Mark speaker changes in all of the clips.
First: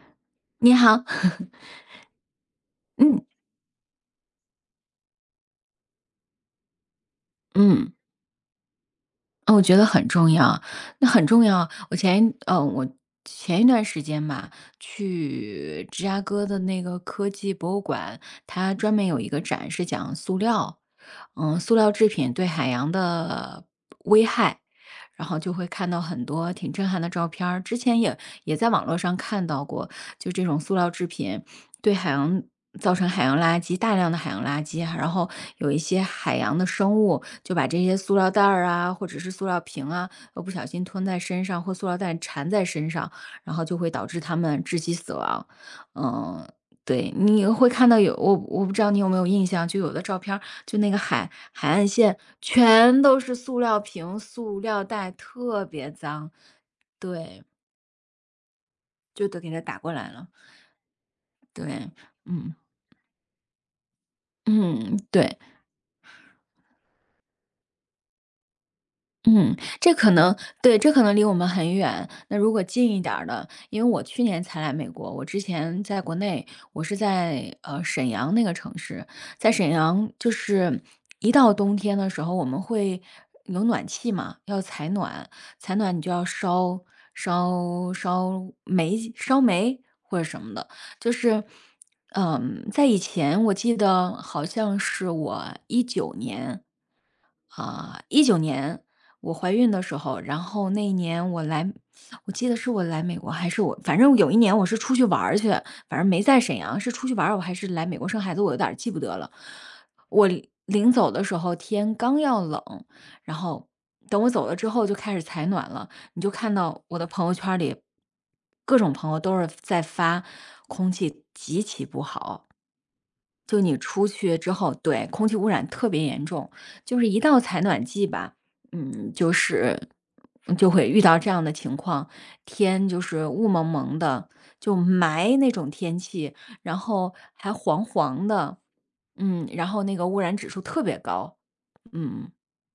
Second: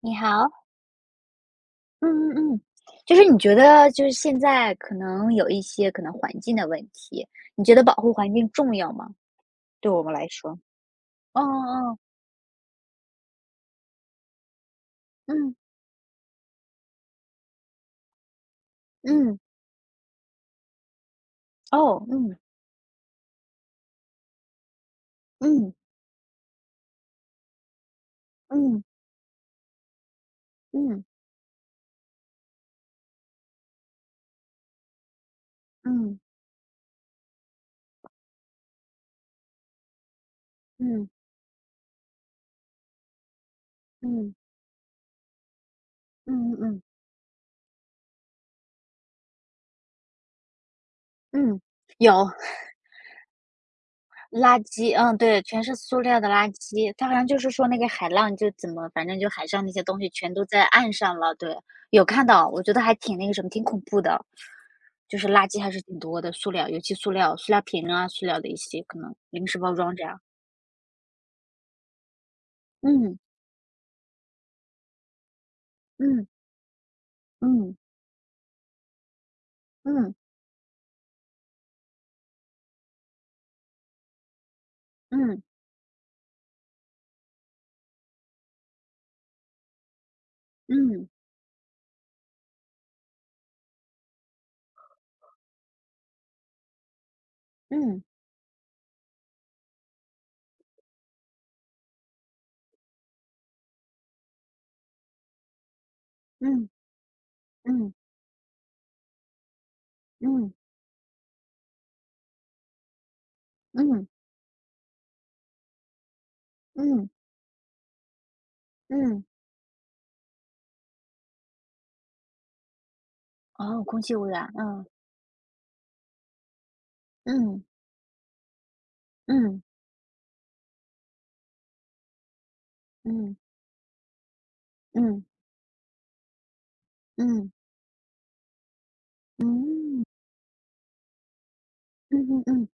Speaker 1: 你好。
Speaker 2: 你好，
Speaker 1: 嗯嗯嗯，就
Speaker 2: 嗯
Speaker 1: 是你觉得就是现在可能有一些可能环境的问题，你觉得
Speaker 2: 嗯，
Speaker 1: 保护环境重要吗？
Speaker 2: 哦我觉得
Speaker 1: 对我
Speaker 2: 很
Speaker 1: 们来
Speaker 2: 重
Speaker 1: 说。
Speaker 2: 要，那很
Speaker 1: 哦哦
Speaker 2: 重要。我
Speaker 1: 哦，
Speaker 2: 前一呃，我前一段时间吧，
Speaker 1: 嗯
Speaker 2: 去芝加哥的那个科技博物馆，它专门有一
Speaker 1: 嗯，
Speaker 2: 个展是讲塑料，嗯，塑料
Speaker 1: 哦，
Speaker 2: 制品
Speaker 1: 嗯
Speaker 2: 对海洋的危害，然后就会
Speaker 1: 嗯
Speaker 2: 看到很多挺震撼的照片儿。之前也在
Speaker 1: 嗯
Speaker 2: 网络上看到过，就这种塑料
Speaker 1: 嗯
Speaker 2: 制品，对海洋造成海洋垃圾，大量的海洋垃圾啊，然后有一些
Speaker 1: 嗯
Speaker 2: 海洋的生物就把这些塑料袋儿啊，或者是塑料瓶啊，不小心吞
Speaker 1: 嗯
Speaker 2: 在身上，或塑料袋缠在身上，然后就会导致
Speaker 1: 嗯
Speaker 2: 它们窒息死亡。嗯，
Speaker 1: 嗯嗯
Speaker 2: 对，你会看到有我不知道你有没有印象，就有的照片儿，就那个海
Speaker 1: 嗯。
Speaker 2: 海岸
Speaker 1: 有
Speaker 2: 线全都是塑料瓶、
Speaker 1: 垃
Speaker 2: 塑料
Speaker 1: 圾，
Speaker 2: 袋，
Speaker 1: 嗯，对，全
Speaker 2: 特
Speaker 1: 是
Speaker 2: 别
Speaker 1: 塑料的
Speaker 2: 脏。
Speaker 1: 垃圾，它好像就
Speaker 2: 对，
Speaker 1: 是说那个海浪就怎么，反正
Speaker 2: 就
Speaker 1: 就
Speaker 2: 都
Speaker 1: 海
Speaker 2: 给它
Speaker 1: 上那
Speaker 2: 打
Speaker 1: 些
Speaker 2: 过
Speaker 1: 东西
Speaker 2: 来了。
Speaker 1: 全都在岸上了，对。
Speaker 2: 对，
Speaker 1: 有看到，
Speaker 2: 嗯
Speaker 1: 我觉得还挺那个什么，挺恐怖的。
Speaker 2: 嗯，
Speaker 1: 就是
Speaker 2: 对。
Speaker 1: 垃圾还是挺多的，塑料，尤其塑料、塑料瓶啊，塑料的一些可能零
Speaker 2: 嗯，
Speaker 1: 食包
Speaker 2: 这
Speaker 1: 装这
Speaker 2: 可
Speaker 1: 样。
Speaker 2: 能对，这可能离我们很远。那如果近一点
Speaker 1: 嗯
Speaker 2: 儿的，因为我去年才来美国，我之前在国
Speaker 1: 嗯
Speaker 2: 内，我是在
Speaker 1: 嗯
Speaker 2: 沈阳那个城市，在沈阳
Speaker 1: 嗯
Speaker 2: 就是一到冬天的时候，我们会有暖气嘛，要采暖，
Speaker 1: 嗯
Speaker 2: 采暖你就要烧煤或者什么的，
Speaker 1: 嗯
Speaker 2: 就是。嗯，在以前我记得好像是我一九年啊，
Speaker 1: 嗯
Speaker 2: 一九年我怀孕的时候，然后那一年我来我记得是我来美国还是我反正有一年我是出去玩儿去，反正没在沈
Speaker 1: 嗯
Speaker 2: 阳，是出去玩儿，我还是来
Speaker 1: 嗯
Speaker 2: 美国生孩子，我有点儿记不得了。我临
Speaker 1: 嗯
Speaker 2: 临走的时候，天刚要冷，然后
Speaker 1: 嗯
Speaker 2: 等我走了之后就开始采暖了，你就看到我的
Speaker 1: 嗯
Speaker 2: 朋友圈里，各种朋友
Speaker 1: 嗯，
Speaker 2: 都是在发空气极其不好，就你
Speaker 1: 哦，空
Speaker 2: 出
Speaker 1: 气污
Speaker 2: 去之
Speaker 1: 染，
Speaker 2: 后，
Speaker 1: 嗯
Speaker 2: 对，空气污染特别严重，就是一到采
Speaker 1: 嗯
Speaker 2: 暖季吧，嗯，就
Speaker 1: 嗯
Speaker 2: 是就会遇到这样的情况，天就是
Speaker 1: 嗯
Speaker 2: 雾蒙蒙的，就
Speaker 1: 嗯
Speaker 2: 霾那种天气，然后
Speaker 1: 嗯
Speaker 2: 还黄黄的，嗯，然后那
Speaker 1: 嗯
Speaker 2: 个污染指数特别高，
Speaker 1: 嗯
Speaker 2: 嗯，
Speaker 1: 嗯嗯。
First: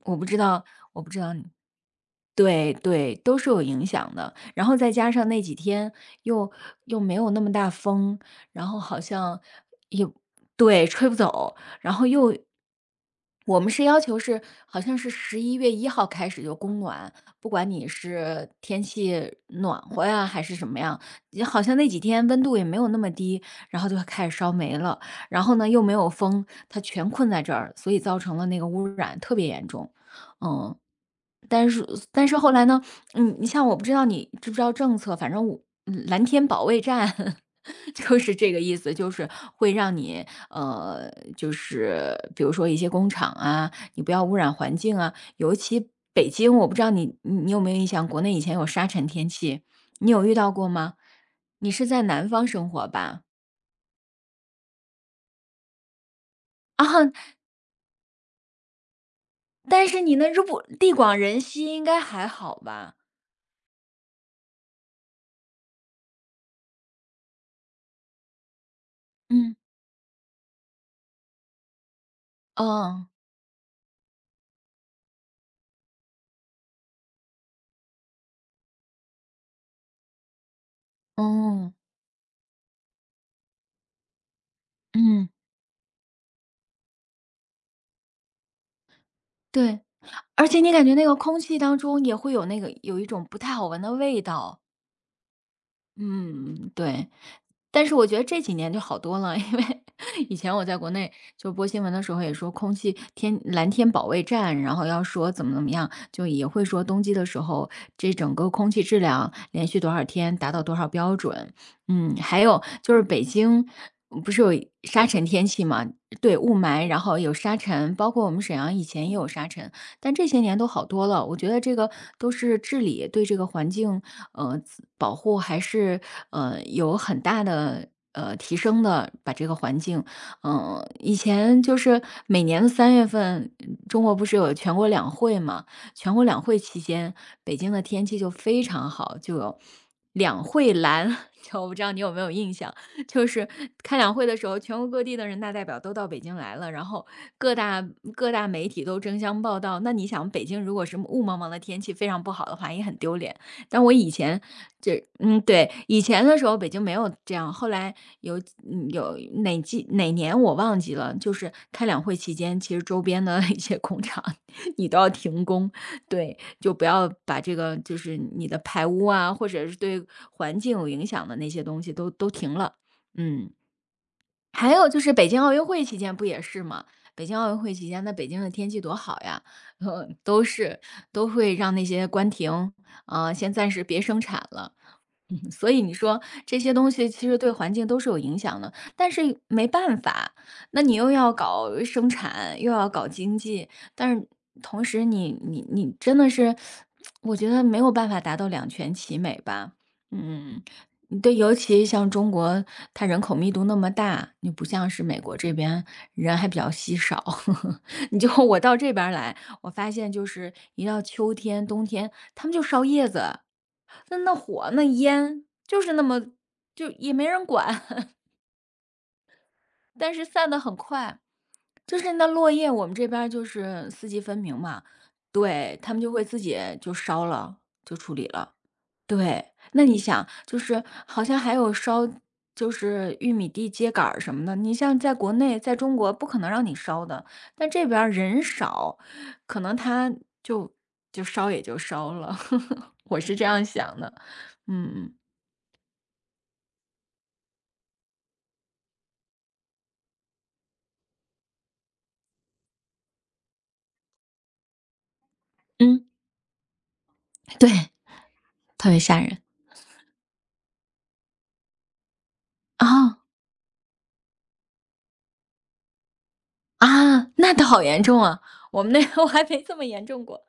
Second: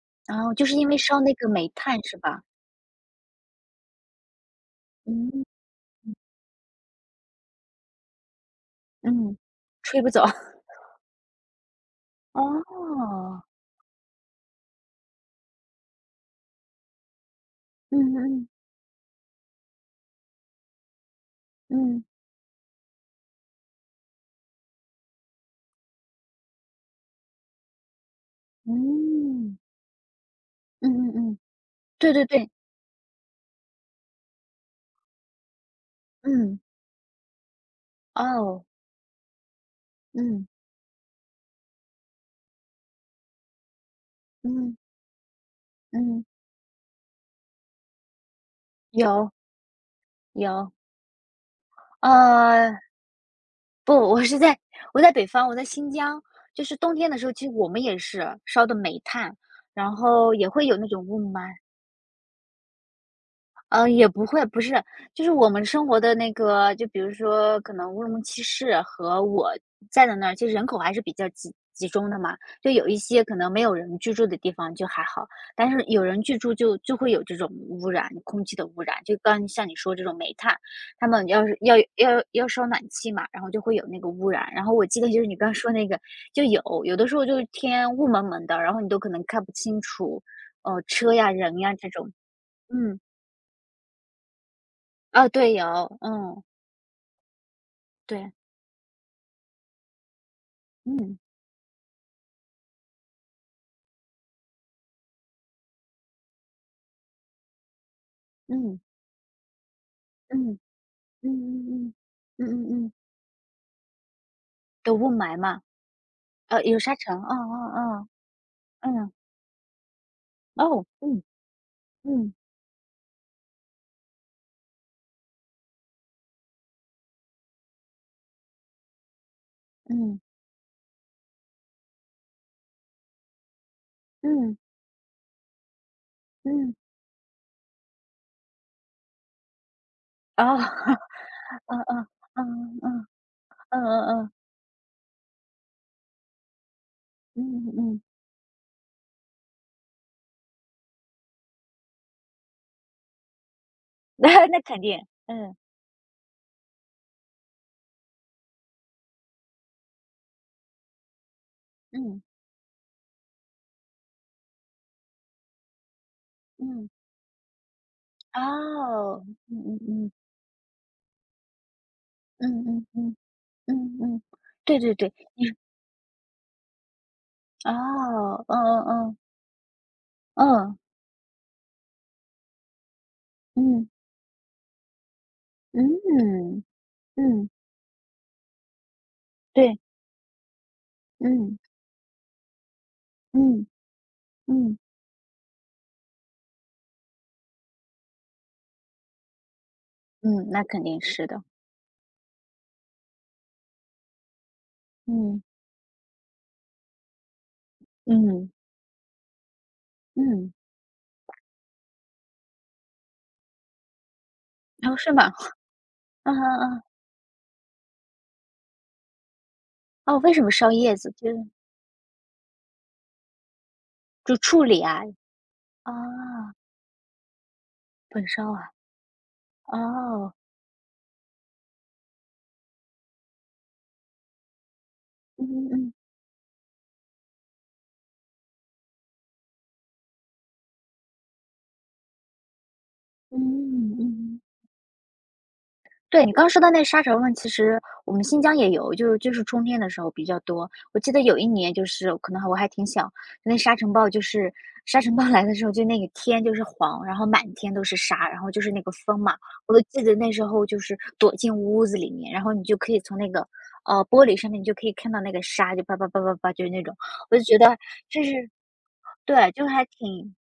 Speaker 2: 我不知
Speaker 1: 然后
Speaker 2: 道，
Speaker 1: 就是因为
Speaker 2: 我不知
Speaker 1: 烧那
Speaker 2: 道，
Speaker 1: 个煤炭是吧？
Speaker 2: 对对，都是有影响的。然后再加上那
Speaker 1: 嗯
Speaker 2: 几天又又没有那么大风，然后好
Speaker 1: 嗯。
Speaker 2: 像
Speaker 1: 吹
Speaker 2: 也
Speaker 1: 不走。
Speaker 2: 对，吹不走，然后
Speaker 1: 哦，
Speaker 2: 我们是要求是，好像是11月1号开始就供暖，不管你
Speaker 1: 嗯
Speaker 2: 是
Speaker 1: 嗯
Speaker 2: 天气暖和呀还是什么样，也好像那几
Speaker 1: 嗯
Speaker 2: 天温度也没有那么低，然后就开始烧煤了，然后呢又没有风，它全困在这儿，所以造成了那个污染特别
Speaker 1: 嗯
Speaker 2: 严重，嗯。
Speaker 1: 嗯嗯嗯，
Speaker 2: 但是
Speaker 1: 对对
Speaker 2: 但是
Speaker 1: 对。
Speaker 2: 后来呢，嗯，你像我不知道你知不知道政策，反正我蓝天
Speaker 1: 嗯。
Speaker 2: 保卫战 就是这个
Speaker 1: 哦，
Speaker 2: 意思，就是会让你
Speaker 1: 嗯，
Speaker 2: 呃，就是比如说一些工厂啊，你不要污染环
Speaker 1: 嗯，
Speaker 2: 境啊，尤其
Speaker 1: 嗯，
Speaker 2: 北京，我不知道你有没有印象，国内以前有沙尘天
Speaker 1: 有，
Speaker 2: 气，你有遇到过
Speaker 1: 有。
Speaker 2: 吗？你是在南方生
Speaker 1: 呃，
Speaker 2: 活吧？
Speaker 1: 不，我在北方，我在新疆。就是 冬天
Speaker 2: 啊，
Speaker 1: 的时候，其实我们也是烧的煤炭，
Speaker 2: 但
Speaker 1: 然
Speaker 2: 是你那
Speaker 1: 后
Speaker 2: 如
Speaker 1: 也
Speaker 2: 果
Speaker 1: 会有那
Speaker 2: 地
Speaker 1: 种
Speaker 2: 广
Speaker 1: 雾
Speaker 2: 人
Speaker 1: 霾。
Speaker 2: 稀，应该还好吧？
Speaker 1: 嗯，也不会，不是，就是我们生活的那个，就比如说可能乌鲁木齐市和我
Speaker 2: 嗯，
Speaker 1: 在的那儿，其实人口还是比较集中的嘛。就有一
Speaker 2: 哦，
Speaker 1: 些可能没有人居住的地方就还好，但是有人居住就会有这种污染，空气的污染。就刚像你说这种煤炭，他们要是
Speaker 2: 哦，
Speaker 1: 要烧暖气嘛，然后就会有那个污染。然后我记得就是
Speaker 2: 嗯。
Speaker 1: 你刚说那个，就有的时候就是天雾蒙蒙的，然后你都可能看不
Speaker 2: 对，
Speaker 1: 清楚。
Speaker 2: 而且你感觉那
Speaker 1: 车
Speaker 2: 个
Speaker 1: 呀
Speaker 2: 空气
Speaker 1: 人呀
Speaker 2: 当
Speaker 1: 这
Speaker 2: 中
Speaker 1: 种，
Speaker 2: 也会有那个有
Speaker 1: 嗯。
Speaker 2: 一种不太好闻的味道。
Speaker 1: 啊，对，有，嗯，
Speaker 2: 嗯，对。但是我觉得
Speaker 1: 对，
Speaker 2: 这几年就好多了，因为 以前我在国内
Speaker 1: 嗯，
Speaker 2: 就播新闻的时候也说空气天蓝天保卫战，然后要说怎么怎么样，就也会说冬季的时候这整个空
Speaker 1: 嗯，
Speaker 2: 气质量连续多少天达
Speaker 1: 嗯，
Speaker 2: 到多少标
Speaker 1: 嗯
Speaker 2: 准。
Speaker 1: 嗯嗯，
Speaker 2: 嗯，还
Speaker 1: 嗯
Speaker 2: 有
Speaker 1: 嗯嗯。
Speaker 2: 就是北京不是有
Speaker 1: 有
Speaker 2: 沙
Speaker 1: 雾
Speaker 2: 尘
Speaker 1: 霾
Speaker 2: 天
Speaker 1: 嘛。
Speaker 2: 气嘛？对，雾
Speaker 1: 有
Speaker 2: 霾，
Speaker 1: 沙
Speaker 2: 然
Speaker 1: 尘，
Speaker 2: 后
Speaker 1: 哦
Speaker 2: 有
Speaker 1: 哦
Speaker 2: 沙尘，
Speaker 1: 哦，
Speaker 2: 包括我们沈阳以前
Speaker 1: 嗯，
Speaker 2: 也有沙尘，但这些年都好
Speaker 1: 哦，
Speaker 2: 多
Speaker 1: 嗯
Speaker 2: 了。我觉得这个都
Speaker 1: 嗯
Speaker 2: 是治理对这个环境呃保护还是有很大的提升的，把这个环境，
Speaker 1: 嗯
Speaker 2: 嗯、以前就是每年的3月份，中国不是有
Speaker 1: 嗯
Speaker 2: 全国两会嘛？全国两会
Speaker 1: 嗯，
Speaker 2: 期间，北京的天气就非常好，就有两
Speaker 1: 哦，
Speaker 2: 会 蓝。就我不
Speaker 1: 嗯
Speaker 2: 知道你
Speaker 1: 嗯
Speaker 2: 有没有印象，
Speaker 1: 嗯嗯嗯
Speaker 2: 就是
Speaker 1: 嗯
Speaker 2: 开两
Speaker 1: 嗯
Speaker 2: 会
Speaker 1: 嗯
Speaker 2: 的时候，全国各地的人大代表都到北京来了，然后各大
Speaker 1: 嗯，
Speaker 2: 各大媒体都争相报道。那你想，北京如果是雾蒙蒙的天气非常不好的话，也很丢脸。但我以 前
Speaker 1: 那肯定，
Speaker 2: 这嗯，
Speaker 1: 嗯
Speaker 2: 对，以前的时候北京没有这样，后来有有哪季哪年我忘记了，就是开两会
Speaker 1: 嗯
Speaker 2: 期间，其实周边的 一些工厂你都要停工，对，就不
Speaker 1: 嗯，
Speaker 2: 要把这个就是你的排污
Speaker 1: 哦，
Speaker 2: 啊，或者是
Speaker 1: 嗯嗯
Speaker 2: 对
Speaker 1: 嗯
Speaker 2: 环境有影响的那些东西都
Speaker 1: 嗯
Speaker 2: 停了，
Speaker 1: 嗯嗯
Speaker 2: 嗯，
Speaker 1: 嗯嗯，
Speaker 2: 还
Speaker 1: 对
Speaker 2: 有
Speaker 1: 对
Speaker 2: 就是
Speaker 1: 对，
Speaker 2: 北京奥运会期间不也是吗？北京奥运会期间，那北京
Speaker 1: 哦，
Speaker 2: 的天气
Speaker 1: 嗯
Speaker 2: 多
Speaker 1: 嗯
Speaker 2: 好呀，呃，
Speaker 1: 嗯
Speaker 2: 都会让那些关停，啊、先暂时别生产了。嗯，所以
Speaker 1: 嗯
Speaker 2: 你说这
Speaker 1: 嗯
Speaker 2: 些东西其实
Speaker 1: 嗯嗯，
Speaker 2: 对环境都是有影响的，但是没
Speaker 1: 对，
Speaker 2: 办法，那你又要
Speaker 1: 嗯。
Speaker 2: 搞生产，又要搞经
Speaker 1: 嗯
Speaker 2: 济，但是
Speaker 1: 嗯
Speaker 2: 同时你真的是，我觉得没有办法达到两全其美吧。
Speaker 1: 嗯，
Speaker 2: 嗯，
Speaker 1: 那肯定是
Speaker 2: 对，
Speaker 1: 的，
Speaker 2: 尤其像中国，它人口密度那么大，你不像是美国
Speaker 1: 嗯
Speaker 2: 这边人还比较稀少。你就
Speaker 1: 嗯。
Speaker 2: 我到这边儿来，我发现就是
Speaker 1: 嗯，
Speaker 2: 一到秋天、冬天，他们就烧叶子。那那火、那
Speaker 1: 哦，是吗？
Speaker 2: 烟就是那么
Speaker 1: 啊啊啊，
Speaker 2: 就也没人管，但
Speaker 1: 哦，
Speaker 2: 是
Speaker 1: 为什
Speaker 2: 散
Speaker 1: 么
Speaker 2: 得
Speaker 1: 烧
Speaker 2: 很
Speaker 1: 叶子？
Speaker 2: 快。
Speaker 1: 就
Speaker 2: 就是那落叶，我们这边儿就是四季
Speaker 1: 就
Speaker 2: 分明
Speaker 1: 处
Speaker 2: 嘛，
Speaker 1: 理啊？
Speaker 2: 对，他
Speaker 1: 啊，
Speaker 2: 们就会自己就烧了，就处
Speaker 1: 焚
Speaker 2: 理
Speaker 1: 烧
Speaker 2: 了。
Speaker 1: 啊？
Speaker 2: 对，那你想，
Speaker 1: 哦，
Speaker 2: 就是好像还有烧，就是玉米地秸秆儿什么的，你像在国
Speaker 1: 嗯
Speaker 2: 内，在
Speaker 1: 嗯
Speaker 2: 中国不可能让你烧的，但这边儿人少，可能他就就烧也就烧了，我是
Speaker 1: 嗯
Speaker 2: 这样
Speaker 1: 嗯
Speaker 2: 想的，
Speaker 1: 嗯。
Speaker 2: 嗯
Speaker 1: 对，你刚说到那沙尘暴，其实我们新疆也有，就是春天的时候比较多。我记得有一年就是可能我还挺小，那沙尘暴就是沙尘暴来的时候，就那
Speaker 2: 嗯。
Speaker 1: 个天就是黄，然后满
Speaker 2: 对，
Speaker 1: 天都是沙，然后就是那
Speaker 2: 特
Speaker 1: 个
Speaker 2: 别吓
Speaker 1: 风嘛。
Speaker 2: 人。
Speaker 1: 我都记得那时候就是躲进屋子里面，然后你就可以
Speaker 2: 哦，
Speaker 1: 从那个玻璃上面，你就可以看到那个沙，就叭叭叭叭叭，就是那种。
Speaker 2: 啊，
Speaker 1: 我就
Speaker 2: 那
Speaker 1: 觉
Speaker 2: 倒
Speaker 1: 得
Speaker 2: 好严重
Speaker 1: 这是
Speaker 2: 啊！我们那个 我还
Speaker 1: 对，
Speaker 2: 没
Speaker 1: 就
Speaker 2: 这么
Speaker 1: 还
Speaker 2: 严重
Speaker 1: 挺
Speaker 2: 过。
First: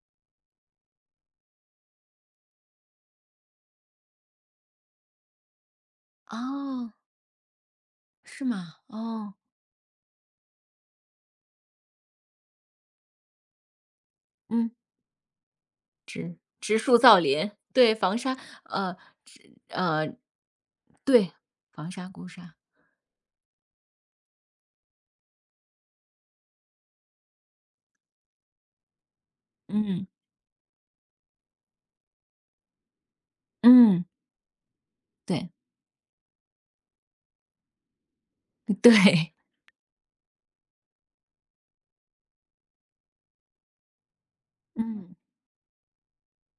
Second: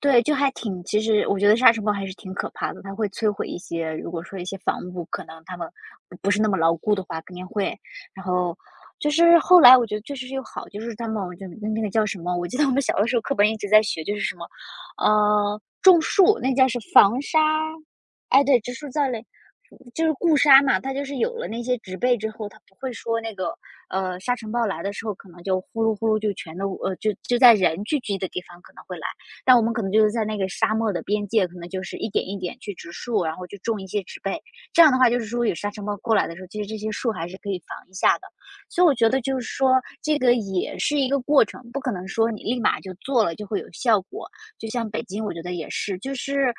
Speaker 1: 对，就还挺其实我觉得沙尘暴还是挺可怕的，它会摧毁一些如果说一些房屋可能他们不是那么牢
Speaker 2: 哦，
Speaker 1: 固的话，肯定会。然
Speaker 2: 是
Speaker 1: 后
Speaker 2: 吗？
Speaker 1: 就
Speaker 2: 哦，
Speaker 1: 是后来我觉得确实是有好，就是他们就那个叫什么，我记得我们小的时候课本一直在学，就是什么。
Speaker 2: 嗯，
Speaker 1: 种树，那叫
Speaker 2: 植
Speaker 1: 是
Speaker 2: 树造
Speaker 1: 防沙。
Speaker 2: 林，对，防沙，
Speaker 1: 哎，对，植树
Speaker 2: 呃，
Speaker 1: 造林，
Speaker 2: 植
Speaker 1: 就
Speaker 2: 呃，
Speaker 1: 是固沙嘛，它就是
Speaker 2: 对，
Speaker 1: 有了那些
Speaker 2: 防
Speaker 1: 植
Speaker 2: 沙
Speaker 1: 被
Speaker 2: 固
Speaker 1: 之后，
Speaker 2: 沙，
Speaker 1: 它不会说那个沙尘暴来的时候，可能就呼噜呼噜就全都就在人聚集的地方可能会来。但我们可能就
Speaker 2: 嗯
Speaker 1: 是在那个沙漠的边界，可能就是一点一点去植树，然后去种一些
Speaker 2: 嗯，
Speaker 1: 植被。这样的话，就是说
Speaker 2: 对
Speaker 1: 有沙尘暴过来的时候，其实这些树还是可以防一下的。所 以
Speaker 2: 对，
Speaker 1: 我觉得就是说，这个也是一个过程，不可能说你立马就做了就会有效果。就像北
Speaker 2: 嗯
Speaker 1: 京，我觉得也是，就是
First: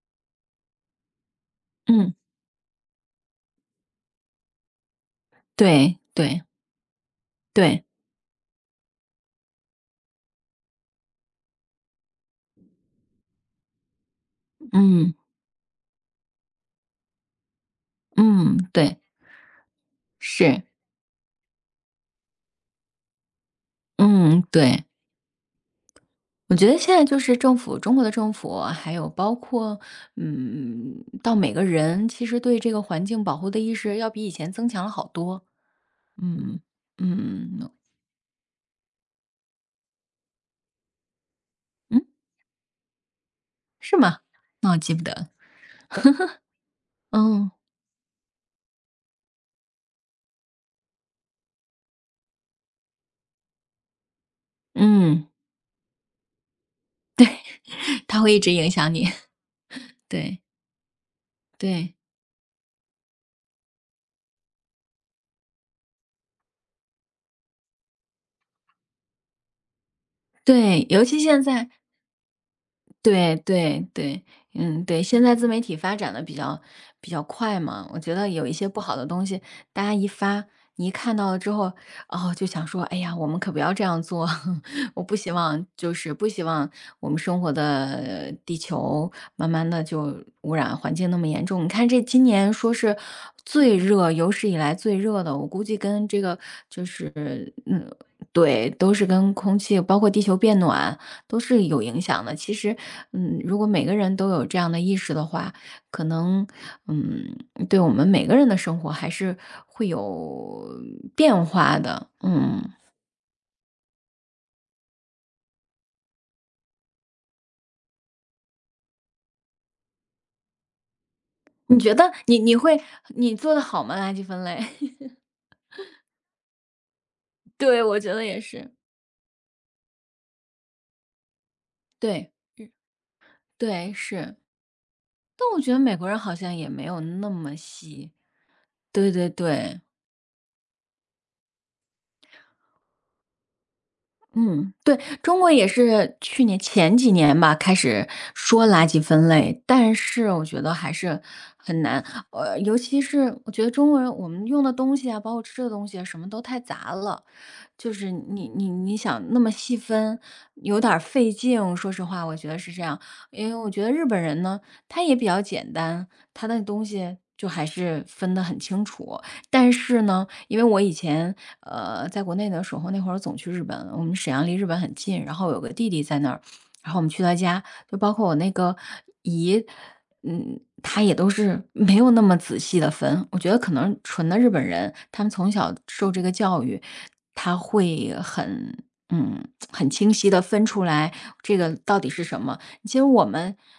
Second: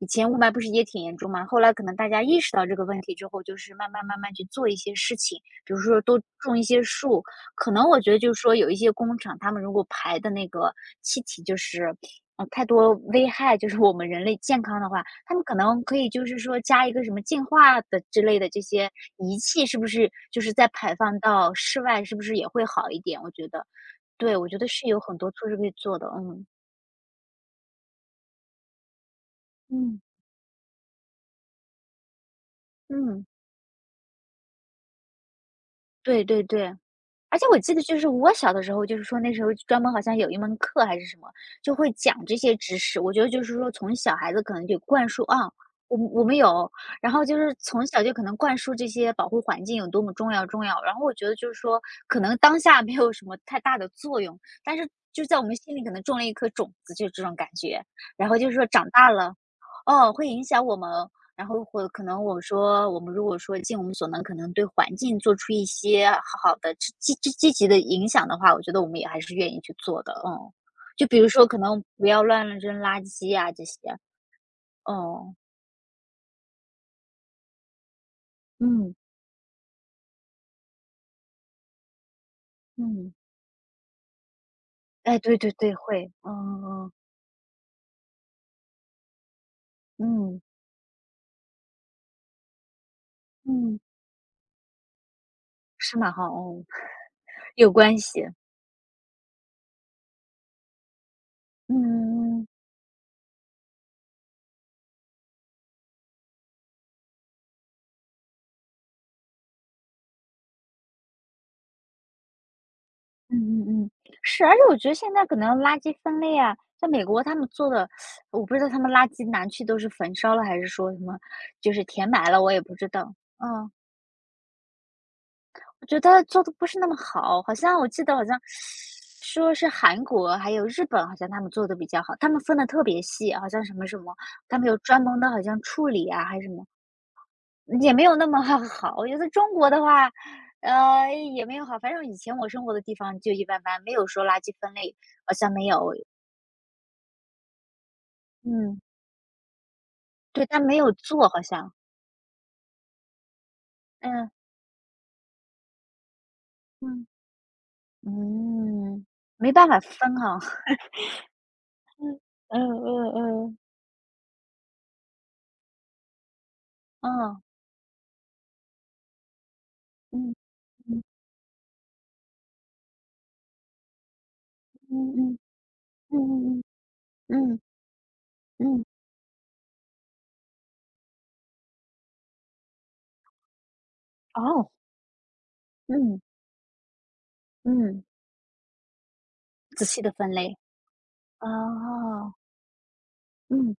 Speaker 1: 以前雾霾不是也挺严重嘛，后来可能大
Speaker 2: 嗯，
Speaker 1: 家意识到这个问题之后，就是慢慢慢慢去做一些事情，比如
Speaker 2: 对
Speaker 1: 说多
Speaker 2: 对
Speaker 1: 种一些树。可
Speaker 2: 对，
Speaker 1: 能我觉得就是说有一些工厂，他们如果排的那个气体就是嗯，太多危害，就是我们人类健康的话，
Speaker 2: 嗯
Speaker 1: 他们可能可以就是说加一个什么净化的之类的
Speaker 2: 嗯，
Speaker 1: 这些
Speaker 2: 对，
Speaker 1: 仪器，是不是就是
Speaker 2: 是，
Speaker 1: 再排放到室外，是不是也会好一点？我觉得，对，
Speaker 2: 嗯
Speaker 1: 我觉得
Speaker 2: 对。
Speaker 1: 是有很多措施可以做的，嗯，
Speaker 2: 我觉得现在就是政府，中国的政府，还有包括，
Speaker 1: 嗯。
Speaker 2: 嗯，到每个人，其实对这个环境
Speaker 1: 嗯，
Speaker 2: 保护的意识要比以前增强了好多。
Speaker 1: 对对
Speaker 2: 嗯
Speaker 1: 对。而且我
Speaker 2: 嗯
Speaker 1: 记得就是我小的时候，就是说那时候专门好像有一门课还是什么，就会
Speaker 2: 嗯，
Speaker 1: 讲这些知识。我觉得就是说从
Speaker 2: 是
Speaker 1: 小
Speaker 2: 吗？
Speaker 1: 孩子可能
Speaker 2: 那我
Speaker 1: 就
Speaker 2: 记不
Speaker 1: 灌输
Speaker 2: 得。
Speaker 1: 啊，我们有，然后就
Speaker 2: 嗯
Speaker 1: 是从小就可能灌输这些保护环境有多么重要。然后我觉得就是说，可能当下没有什么太大的作用，但是就
Speaker 2: 嗯，
Speaker 1: 在我们心里可能种了一颗种子，就这种感觉。
Speaker 2: 它
Speaker 1: 然
Speaker 2: 会一
Speaker 1: 后就
Speaker 2: 直
Speaker 1: 是说
Speaker 2: 影
Speaker 1: 长
Speaker 2: 响你。
Speaker 1: 大了，哦，会
Speaker 2: 对
Speaker 1: 影响我们，然后或
Speaker 2: 对
Speaker 1: 可能我说，我们如果说尽我们所能，可能对环境做出一些好好的积极的影响的话，我觉得我们也还是愿意去做的，嗯。
Speaker 2: 对，尤
Speaker 1: 就比
Speaker 2: 其
Speaker 1: 如
Speaker 2: 现
Speaker 1: 说可
Speaker 2: 在
Speaker 1: 能不要乱扔垃圾
Speaker 2: 对
Speaker 1: 呀，这些，
Speaker 2: 对对，嗯，对，现在
Speaker 1: 嗯，
Speaker 2: 自媒体发展的比较快嘛，我觉得有一些不好
Speaker 1: 嗯，
Speaker 2: 的东西，大家一发，你一看到了之后，哦，就想说，哎
Speaker 1: 嗯，
Speaker 2: 呀，我们可不要这样做，我不
Speaker 1: 哎，
Speaker 2: 希
Speaker 1: 对对
Speaker 2: 望，
Speaker 1: 对，
Speaker 2: 就
Speaker 1: 会，
Speaker 2: 是不
Speaker 1: 哦，
Speaker 2: 希望
Speaker 1: 嗯
Speaker 2: 我们生活的地球慢慢的就
Speaker 1: 嗯，
Speaker 2: 污染环境那么严重。你看这今年说是
Speaker 1: 嗯，
Speaker 2: 最
Speaker 1: 嗯，
Speaker 2: 热，有史以来最热的，我估计
Speaker 1: 是
Speaker 2: 跟
Speaker 1: 吗？
Speaker 2: 这
Speaker 1: 哈，
Speaker 2: 个
Speaker 1: 哦，
Speaker 2: 就是，
Speaker 1: 有
Speaker 2: 嗯，
Speaker 1: 关系，嗯
Speaker 2: 对，都是跟空气，包括地球变暖。都是有影响的。
Speaker 1: 嗯嗯。
Speaker 2: 其实，嗯，如果每个人都有这样的意识的话，可能，嗯，对我们每个人的生活还是会有变化的。嗯，
Speaker 1: 嗯嗯嗯，是，而且我觉得现在可能垃圾分类啊，在美国他们做的，我不知道他们垃圾拿去都是焚烧了，还是说什么就
Speaker 2: 你
Speaker 1: 是
Speaker 2: 觉
Speaker 1: 填
Speaker 2: 得
Speaker 1: 埋
Speaker 2: 你
Speaker 1: 了，我
Speaker 2: 你
Speaker 1: 也不
Speaker 2: 会
Speaker 1: 知道。
Speaker 2: 你做的
Speaker 1: 嗯，
Speaker 2: 好吗？垃圾分类？
Speaker 1: 我觉得做的不是那么好，好 像
Speaker 2: 对，
Speaker 1: 我
Speaker 2: 我
Speaker 1: 记
Speaker 2: 觉
Speaker 1: 得
Speaker 2: 得
Speaker 1: 好
Speaker 2: 也
Speaker 1: 像
Speaker 2: 是。
Speaker 1: 说是韩国还有日本，好像他们做的比较好，他
Speaker 2: 对
Speaker 1: 们分的特别细，好像什么
Speaker 2: 对，
Speaker 1: 什么，
Speaker 2: 是。
Speaker 1: 他们有专门的好
Speaker 2: 但我
Speaker 1: 像
Speaker 2: 觉得
Speaker 1: 处
Speaker 2: 美国
Speaker 1: 理
Speaker 2: 人
Speaker 1: 啊，
Speaker 2: 好
Speaker 1: 还是什
Speaker 2: 像
Speaker 1: 么。
Speaker 2: 也没有那么
Speaker 1: 也没
Speaker 2: 细。
Speaker 1: 有那么 好，我
Speaker 2: 对
Speaker 1: 觉
Speaker 2: 对
Speaker 1: 得中国
Speaker 2: 对。
Speaker 1: 的话。也没有好。反正以前我生活的地方就一般般，没有说垃圾
Speaker 2: 嗯，
Speaker 1: 分类，
Speaker 2: 对，
Speaker 1: 好
Speaker 2: 中国
Speaker 1: 像没
Speaker 2: 也
Speaker 1: 有。
Speaker 2: 是去年前几年吧，开始说
Speaker 1: 嗯，
Speaker 2: 垃圾分类，但是我
Speaker 1: 对，但
Speaker 2: 觉得
Speaker 1: 没
Speaker 2: 还
Speaker 1: 有
Speaker 2: 是
Speaker 1: 做好像。
Speaker 2: 很难，尤其是我觉得中国人我
Speaker 1: 嗯，
Speaker 2: 们用的东西啊，包括吃的东西啊什么都太杂
Speaker 1: 嗯。
Speaker 2: 了，就是你
Speaker 1: 嗯，
Speaker 2: 想那么
Speaker 1: 没办
Speaker 2: 细
Speaker 1: 法分
Speaker 2: 分，
Speaker 1: 哈。
Speaker 2: 有点儿费劲，说实话，我觉得
Speaker 1: 嗯
Speaker 2: 是这样，
Speaker 1: 嗯
Speaker 2: 因为
Speaker 1: 嗯，
Speaker 2: 我觉得日本人呢，他也比较简单，他的东西
Speaker 1: 嗯，
Speaker 2: 就还是分得很清楚，但是呢。
Speaker 1: 嗯。
Speaker 2: 因为我以前在国内的时候，那会儿总去日本，我们沈阳离日本很
Speaker 1: 嗯
Speaker 2: 近，然
Speaker 1: 嗯
Speaker 2: 后有个弟弟在那儿，
Speaker 1: 嗯嗯嗯。
Speaker 2: 然后我们去他
Speaker 1: 嗯，
Speaker 2: 家，就包括我那个
Speaker 1: 嗯，
Speaker 2: 姨，嗯，她也都是没有那么仔细的分。我觉得可能纯的日本
Speaker 1: 哦，
Speaker 2: 人，他们从小受
Speaker 1: 嗯，
Speaker 2: 这个教育，他
Speaker 1: 嗯，
Speaker 2: 会很。嗯，
Speaker 1: 仔
Speaker 2: 很
Speaker 1: 细
Speaker 2: 清
Speaker 1: 的
Speaker 2: 晰
Speaker 1: 分
Speaker 2: 的
Speaker 1: 类，
Speaker 2: 分出来这个到底是
Speaker 1: 哦，
Speaker 2: 什么。其实我们
Speaker 1: 嗯，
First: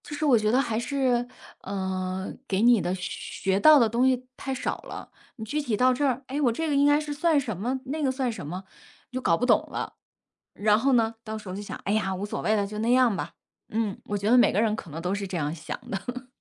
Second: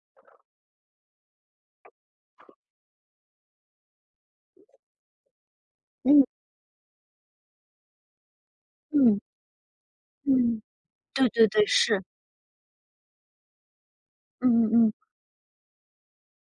Speaker 2: 就是我觉得还是，给你的学到的东西太少了。你具体到这儿，
Speaker 1: 嗯，
Speaker 2: 哎，我这个应该是算什么，那个算什么，就
Speaker 1: 嗯，
Speaker 2: 搞不懂了。
Speaker 1: 嗯，
Speaker 2: 然后呢，
Speaker 1: 对
Speaker 2: 到
Speaker 1: 对
Speaker 2: 时候就
Speaker 1: 对，
Speaker 2: 想，哎
Speaker 1: 是，
Speaker 2: 呀，无所谓了，就那样吧。嗯，我觉得每个
Speaker 1: 嗯
Speaker 2: 人
Speaker 1: 嗯
Speaker 2: 可
Speaker 1: 嗯。
Speaker 2: 能都是这样想的。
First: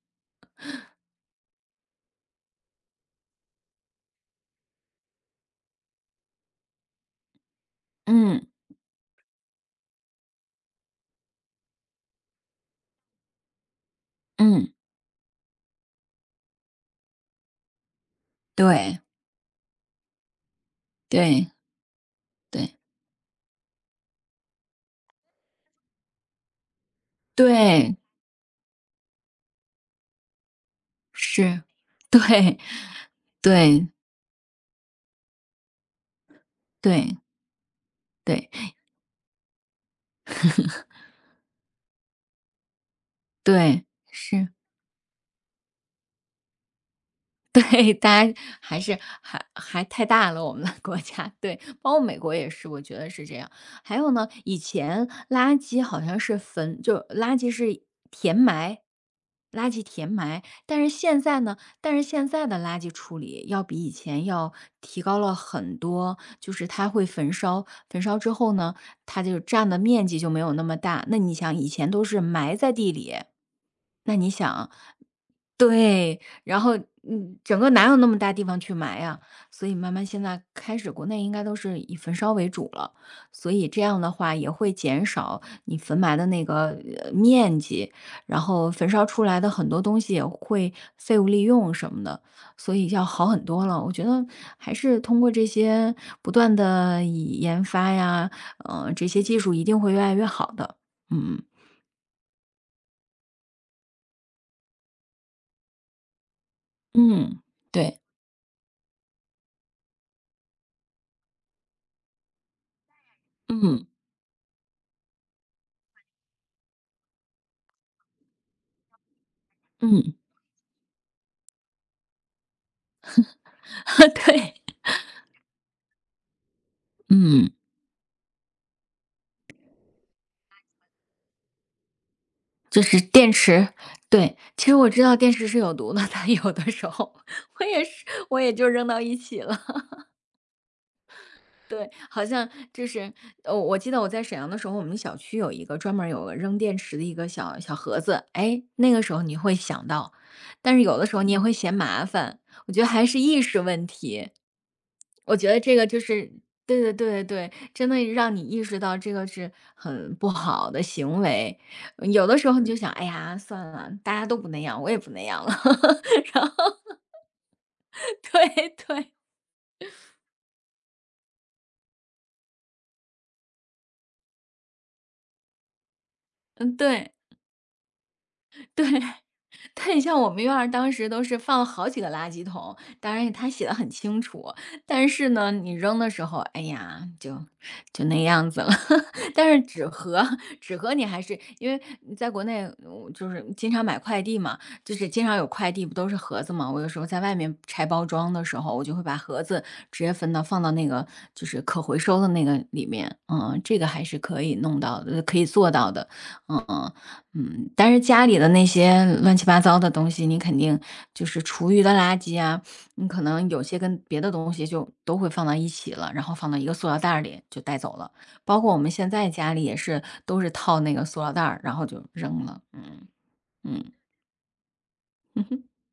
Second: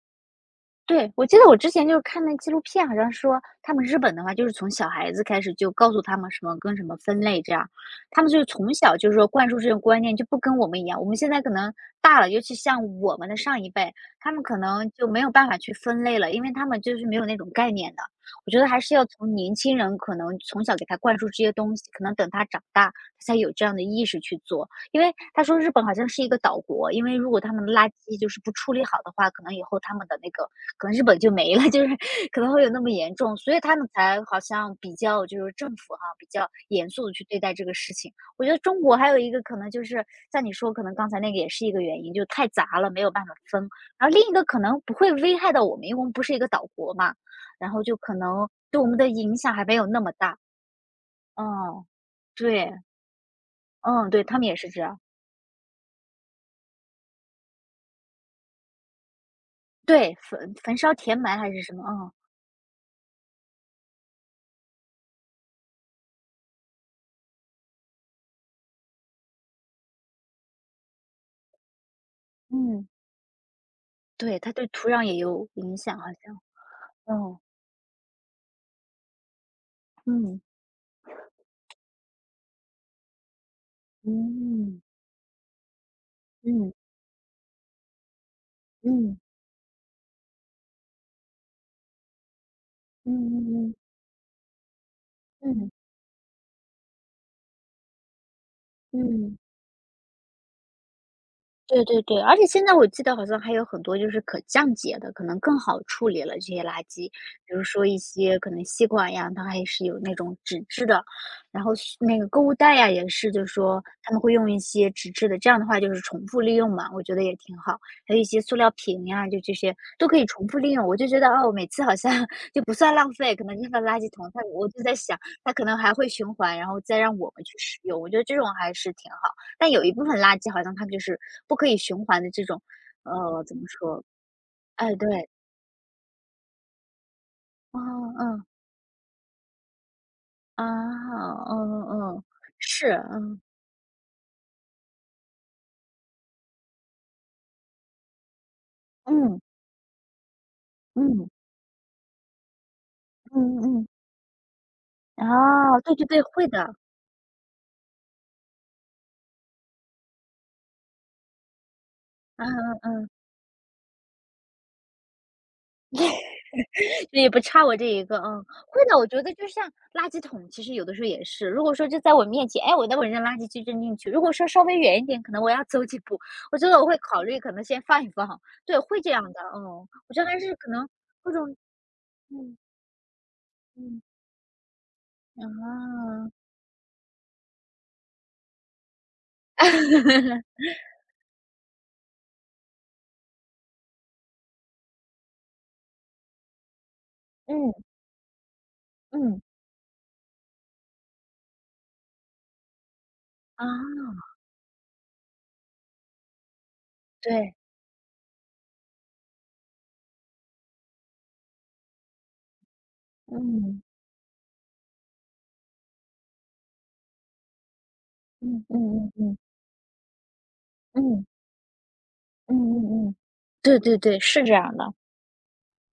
Speaker 1: 对，我记得我之前就是看那纪录片，好像说他们日本的话，就是从小孩子开始就告诉他们什么跟什么分类，这样，他们就
Speaker 2: 嗯
Speaker 1: 是从小就是说灌输这种观念，就不跟我们一样。我们现在可能大了，尤其像我们的上一辈，他们可
Speaker 2: 嗯，
Speaker 1: 能就没有办法去分类了，因为他们就是没有那种概念的。我觉得还是
Speaker 2: 对
Speaker 1: 要从年轻人可能从小给他灌输这
Speaker 2: 对
Speaker 1: 些东西，可能等他长
Speaker 2: 对
Speaker 1: 大，他才有这样的意识去做。因为他说日本好像是一个岛国，因为如果他们的垃
Speaker 2: 对，
Speaker 1: 圾就是不处理好的话，可能以后他们的那个可能日本就没
Speaker 2: 是，
Speaker 1: 了，就是可能
Speaker 2: 对
Speaker 1: 会有那么严重，所以他
Speaker 2: 对
Speaker 1: 们才好像比较就是政府哈，比较严肃的
Speaker 2: 对
Speaker 1: 去对待这个事情。我
Speaker 2: 对
Speaker 1: 觉得中国还有一个可能就是像你说可能 刚才那个也是一个原因，就太杂了，没有办法分。
Speaker 2: 对，
Speaker 1: 然后另一个
Speaker 2: 是。
Speaker 1: 可能不会危害到我们，因为我们不是一个岛国嘛，然后
Speaker 2: 对，
Speaker 1: 就可
Speaker 2: 大家
Speaker 1: 能
Speaker 2: 还
Speaker 1: 对我们
Speaker 2: 是
Speaker 1: 的影
Speaker 2: 还
Speaker 1: 响还没
Speaker 2: 还
Speaker 1: 有那
Speaker 2: 太
Speaker 1: 么
Speaker 2: 大
Speaker 1: 大。
Speaker 2: 了，我们的国家，对，
Speaker 1: 嗯，
Speaker 2: 包括美国也是，
Speaker 1: 对，
Speaker 2: 我觉得是这样。还
Speaker 1: 嗯，
Speaker 2: 有
Speaker 1: 对，
Speaker 2: 呢，
Speaker 1: 他们也
Speaker 2: 以
Speaker 1: 是这样。
Speaker 2: 前垃圾好像是焚，就垃圾是填埋，垃圾填
Speaker 1: 对，
Speaker 2: 埋，
Speaker 1: 焚焚
Speaker 2: 但是
Speaker 1: 烧填
Speaker 2: 现
Speaker 1: 埋
Speaker 2: 在
Speaker 1: 还
Speaker 2: 呢，
Speaker 1: 是什么，
Speaker 2: 但是
Speaker 1: 嗯，
Speaker 2: 现在的垃圾处理要比以前要提高了很多，就是它会焚烧，焚烧之后呢，它就占的面积就没有那么大。那你想，以前都是埋在
Speaker 1: 嗯，
Speaker 2: 地里，那你
Speaker 1: 对，它对
Speaker 2: 想，
Speaker 1: 土壤也有影响好
Speaker 2: 对，
Speaker 1: 像，
Speaker 2: 然后，嗯，
Speaker 1: 嗯，
Speaker 2: 整个哪有那么大地方去埋呀？所以慢慢现
Speaker 1: 嗯。
Speaker 2: 在开始，国内应该都是以焚烧为主了，所以这样的话也会
Speaker 1: 嗯，
Speaker 2: 减少你焚埋的那
Speaker 1: 嗯，
Speaker 2: 个面积，然后焚烧
Speaker 1: 嗯，
Speaker 2: 出来的很多东西也会废物利用什么的，所以要好很多
Speaker 1: 嗯嗯
Speaker 2: 了。我觉得还是通过这
Speaker 1: 嗯，嗯，
Speaker 2: 些不断的以研发呀，这些
Speaker 1: 嗯。
Speaker 2: 技术一定会越来越好的。嗯
Speaker 1: 对对对，而且现在我记得好像还有很多就是可降解的，可能更好处理了这些垃圾，
Speaker 2: 嗯，
Speaker 1: 比如说一
Speaker 2: 对，
Speaker 1: 些可能吸管呀，它还是有那种纸质的，然后是那个购物袋呀也是，就是说
Speaker 2: 嗯
Speaker 1: 他们会用一些纸质的，这样的话就是重复利用嘛，我觉得也挺好。还有一些塑料瓶呀，就这些都
Speaker 2: 嗯，
Speaker 1: 可以重复利用，我就觉得哦，每次好像 就不算浪费，可能扔到垃圾 桶，它
Speaker 2: 对，
Speaker 1: 我就在想，它可能还会循环，然后再让我们
Speaker 2: 嗯。
Speaker 1: 去使用，我觉得这种还是挺好。但有一部分垃圾好像它就是不可以循环的这种。
Speaker 2: 就是电
Speaker 1: 怎么
Speaker 2: 池，
Speaker 1: 说？
Speaker 2: 对，其实我
Speaker 1: 哎，
Speaker 2: 知道
Speaker 1: 对，
Speaker 2: 电池是有毒的，但有的时候我
Speaker 1: 嗯
Speaker 2: 也是，我
Speaker 1: 嗯，
Speaker 2: 也就扔到一起了。
Speaker 1: 啊，嗯
Speaker 2: 对，
Speaker 1: 嗯
Speaker 2: 好
Speaker 1: 嗯，
Speaker 2: 像就
Speaker 1: 是，
Speaker 2: 是
Speaker 1: 嗯
Speaker 2: 我记得我在沈阳的时候，我们小区有一个专门有个扔电池的一个小小盒子，哎，那个时候你
Speaker 1: 嗯
Speaker 2: 会想到，但是有的时候
Speaker 1: 嗯
Speaker 2: 你也会嫌麻烦，我觉得还是意识
Speaker 1: 嗯
Speaker 2: 问
Speaker 1: 嗯，
Speaker 2: 题。
Speaker 1: 哦，
Speaker 2: 我觉得这个
Speaker 1: 对
Speaker 2: 就
Speaker 1: 对对，
Speaker 2: 是
Speaker 1: 会的，
Speaker 2: 对对对对对，真的让你意识到这个是很不好的行为。嗯有的
Speaker 1: 嗯
Speaker 2: 时候你就
Speaker 1: 嗯
Speaker 2: 想，哎
Speaker 1: 嗯，
Speaker 2: 呀，算了，大家都不那样，我也不那样了。
Speaker 1: 也不差我这一个，嗯，
Speaker 2: 对
Speaker 1: 会的。我
Speaker 2: 对，
Speaker 1: 觉得就像垃圾桶，其实有的时候也是，如果说就在我面前，哎，我待会儿扔垃圾就扔进去，如果说稍微远一点，可能我要走几步，我觉
Speaker 2: 嗯，
Speaker 1: 得我会
Speaker 2: 对。
Speaker 1: 考虑可能先放一放，对，
Speaker 2: 对，
Speaker 1: 会这 样的，嗯，
Speaker 2: 但你
Speaker 1: 我
Speaker 2: 像
Speaker 1: 觉得
Speaker 2: 我
Speaker 1: 还
Speaker 2: 们院
Speaker 1: 是
Speaker 2: 儿
Speaker 1: 可能
Speaker 2: 当时都
Speaker 1: 各
Speaker 2: 是
Speaker 1: 种，
Speaker 2: 放了好几个垃圾
Speaker 1: 嗯
Speaker 2: 桶，当然他写的很
Speaker 1: 嗯。
Speaker 2: 清楚，但是呢，你扔的时
Speaker 1: 啊，
Speaker 2: 候，哎呀，就那样子了。但是纸盒，纸盒你还是因为你在国内，我就是经常买快递嘛，就是经常有快递不都是盒子嘛，我有时候在外面
Speaker 1: 嗯，
Speaker 2: 拆包装的时候，我就会把盒
Speaker 1: 嗯，
Speaker 2: 子直接分到放到那个就是可回收的那个里面，嗯，这个还
Speaker 1: 啊，
Speaker 2: 是可以弄到的，可以做到的，嗯。
Speaker 1: 对，
Speaker 2: 嗯，但是家里的那些乱七八糟的东西，你肯定就是厨余的垃圾啊，你可能有些
Speaker 1: 嗯，
Speaker 2: 跟别的东西就都会放到一起了，然后放到一个塑料袋儿里就带走了。包
Speaker 1: 嗯
Speaker 2: 括我们
Speaker 1: 嗯
Speaker 2: 现
Speaker 1: 嗯
Speaker 2: 在
Speaker 1: 嗯，
Speaker 2: 家里也是，都是套那个塑
Speaker 1: 嗯
Speaker 2: 料袋儿，然后就扔
Speaker 1: 嗯
Speaker 2: 了。嗯
Speaker 1: 嗯嗯，对
Speaker 2: 嗯。
Speaker 1: 对对，是这样的。